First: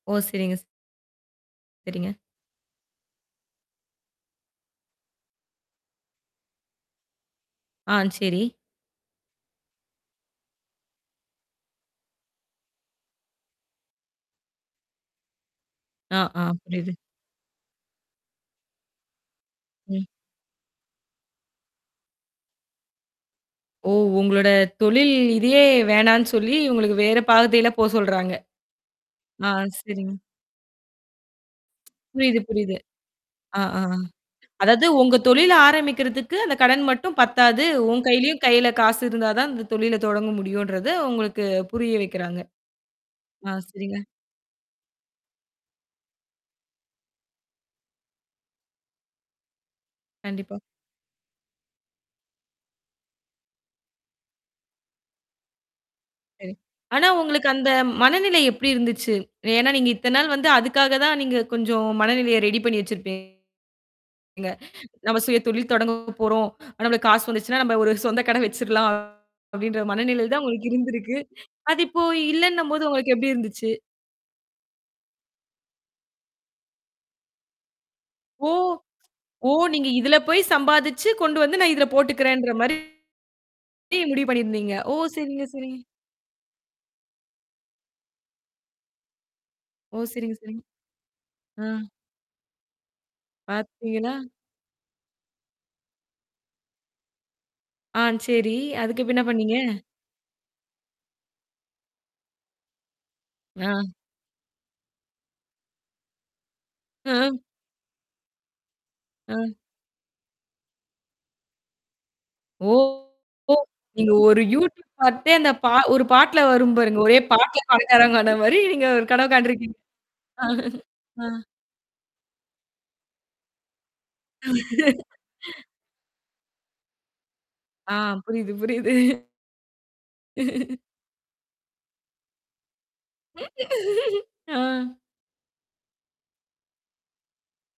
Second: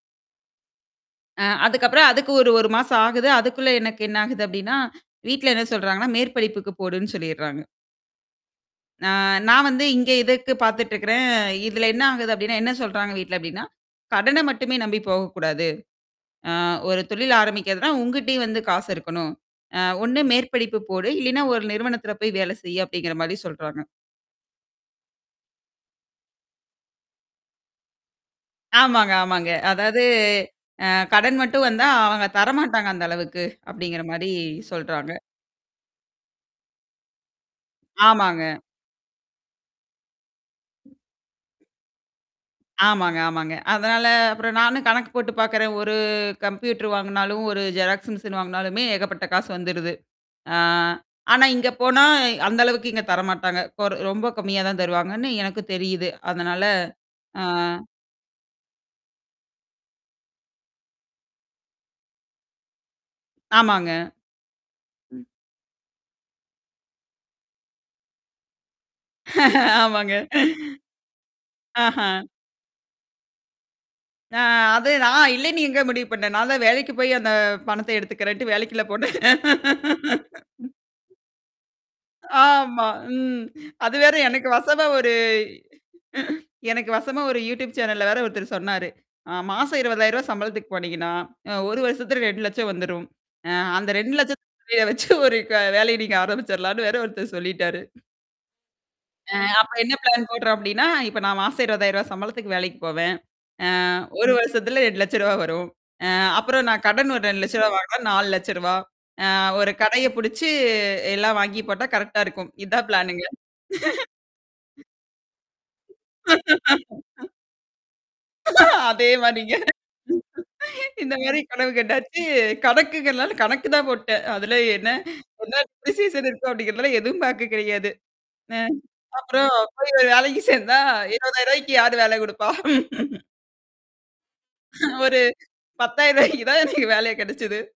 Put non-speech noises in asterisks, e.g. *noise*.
ஓ! சரிங்க.ஸ் அ அதுக்கப்புறம் சரிங்க. அதுக்கு 1 1 மாசம் ஆகுது. அதுக்குள்ள எனக்கு என்ன ஆகுது அப்டின்னா, வீட்டுல என்ன சொல்றாங்கன்னா, மேற்படிப்புக்கு போடுன்னு சொல்லிட்றாங்க. ஆ. சரி. அ நான் வந்து இங்கே இதுக்கு பார்த்துட்டு இருக்றேன். இதுல என்ன ஆகுது அப்டின்னா, என்ன சொல்றாங்க வீட்ல அப்டின்னா, "கடன மட்டுமே நம்பி போகக் கூடாது. ஆ, ஆ. அ புரியுது. ஒரு தொழில் ஆரம்பிக்கறதுன்னா உங்கிட்டேயும் வந்து காசு இருக்கணும். அ ம். ஒண்ணு மேற்படிப்பு போடு. இல்லைனா ஒரு நிறுவனத்ல வேல செய்யி." அப்டிங்கற மாதிரி சொல்றாங்க. ஓ! உங்களோட தொழில் இதையே வேணான்னு சொல்லி, உங்களுக்கு வேறப் பாதைல போச் சொல்றாங்க. ஆமாங்க, ஆமாங்க. ஆ அதாவது, சரிங்க. அ கடன் மட்டும் வந்தா அவங்க புரியுது, புரியுது. தரமாட்டாங்க அந்த அளவுக்கு, ஆ, ஆ அப்டிங்கற மாரி அதாவது உங்க சொல்றாங்க. தொழில் ஆரம்பிக்கறதுக்கு அந்தக் கடன் மட்டும் பத்தாது. உன் கையிலயும் ஆமாங்க. கையில காசு இருந்தாதான் இந்தத் தொழில தொடங்க முடியுன்றத, உங்களுக்குப் புரிய வைக்கிறாங்க. ஆமாங்க, ஆ ஆமாங்க. சரிங்க. அதனால அப்புறம் நானும் கணக்கு போட்டுப் பாக்குறேன். ஒரு கம்ப்யூட்டர் வாங்குனாலும், ஒரு ஜெராக்ஸ் மெஷின் வாங்கினாலுமே ஏகப்பட்ட காசு வந்துருது. ஆ கண்டிப்பா. ஆனா இங்கே போனா அந்த அளவுக்கு இங்கே தரமாட்டாங்க. இப்ப ஒரு ரொம்ப கம்மியா தான் தருவாங்கன்னு எனக்குத் தெரியுது. சரி. அதனால, ஆனா ஆ. உங்களுக்கு அந்த மனநிலை எப்டி இருந்துச்சு? ஏன்னா, நீங்க இத்தனை நாள் வந்து அதுக்காகதான் நீங்க கொஞ்சம் மனநிலையை ரெடி பண்ணி வச்சிருப்பீங்க. ஆமாங்க. நம்ம சுயதொழில் தொடங்கப்போறோம். நம்மளுக்கு காசு வந்துச்சுன்னா நாம ஒரு சொந்த கடை வெச்சிரலாம் அப்படின்ற ஆமாங்க. மனநிலைதான் உங்களுக்கு இருந்திருக்கு. அது ஆஹ. இப்போ இல்லைன்னும்போது உங்களுக்கு எப்டி இருந்துச்சு? அ அது நான் இல்லைன்னு எங்க முடிவு பண்ணேன்? நான்தான் வேலைக்குப் போயி அந்தப் பணத்த எடுத்துக்கறேன்டு ஓ! வேலைக்குல்ல போனேன். ஓ! நீங்க இதுல போய் சம்பாதிச்சு கொண்டு வந்து நான் இதுல போட்டுக்கிறேன்ற மாரி ஆமா. ம். அது நீங்க வேற. முடிவு எனக்கு பண்ணியிருந்தீங்க. வசமா ஓ! ஒரு சரிங்க, சரிங்க. எனக்கு வசமா ஒரு யூடியூப்சேனல் வேற ஒருத்தரு சொன்னாரு. அ மாசம் ஓ! ரூ. 20000 சரிங்க, சரிங்க. சம்பளத்துக்கு போனீங்கன்னா, அ ஒரு அ. வருஷத்துல 2 லட்சம் வந்துரும். அ அந்த பாத்தீங்களா? 2 லட்சத்த வச்சு ஒரு க வேலைய நீங்க ஆரம்பிச்சிரலான்னு வேற, ஒருத்தர் சொல்லிட்டாரு. ஆ சரி. அதுக்கு பின்ன என்ன அ பண்ணீங்க? அப்ப என்ன ப்ளான் போடுறேன் அப்டின்னா, இப்ப நான் மாசம் ரூ. 20000 சம்பளத்துக்கு வேலைக்குப் போவேன். ஆ நான். 1 வருஷத்துல ரூ. 200000 வரும். அ அப்புறம் நான் கடன் அஹ்ம். ரூ. 200000 ரூ. 400000. அ அ. ஒரு கடையப் புடிச்சு எல்லாம் வாங்கி போட்டா கரெக்ட்டா இருக்கும். இதான் ப்ளான்னுங்க. ஓஹோ! நீங்க ஒரு *laughs* யூடியூப் பார்த்தே அந்த ப ஒரு பாட்டுல வரும் பாருங்க. ஒரே *laughs* பாட்டுல பணக்காரங்க ஆன மாதிரி நீங்க ஒரு அதே கனவு மாரிங்க. காண்டிருக்கீங்க. *laughs* இந்த மாரி அ. கனவு கண்டாச்சு. கணக்குங்கறதுனால கணக்கு தான் போட்டேன். அதுல என்ன என்ன *laughs* டிஸிஸ்ஸன் இருக்கு அப்டிங்கறதெல்லாம் ஏதும் பாக்க கெடையாது. ஆ. புரியுது, ஆ புரியுது. அப்புறம் ஒரு வேலைக்குச் சேர்ந்தா *laughs* ரூ. 20000க்கி யாரு வேல குடுப்பா? *laughs* ஆ. ஒரு ரூ. 10000 தான் எனக்கு வேல கெடைச்சது.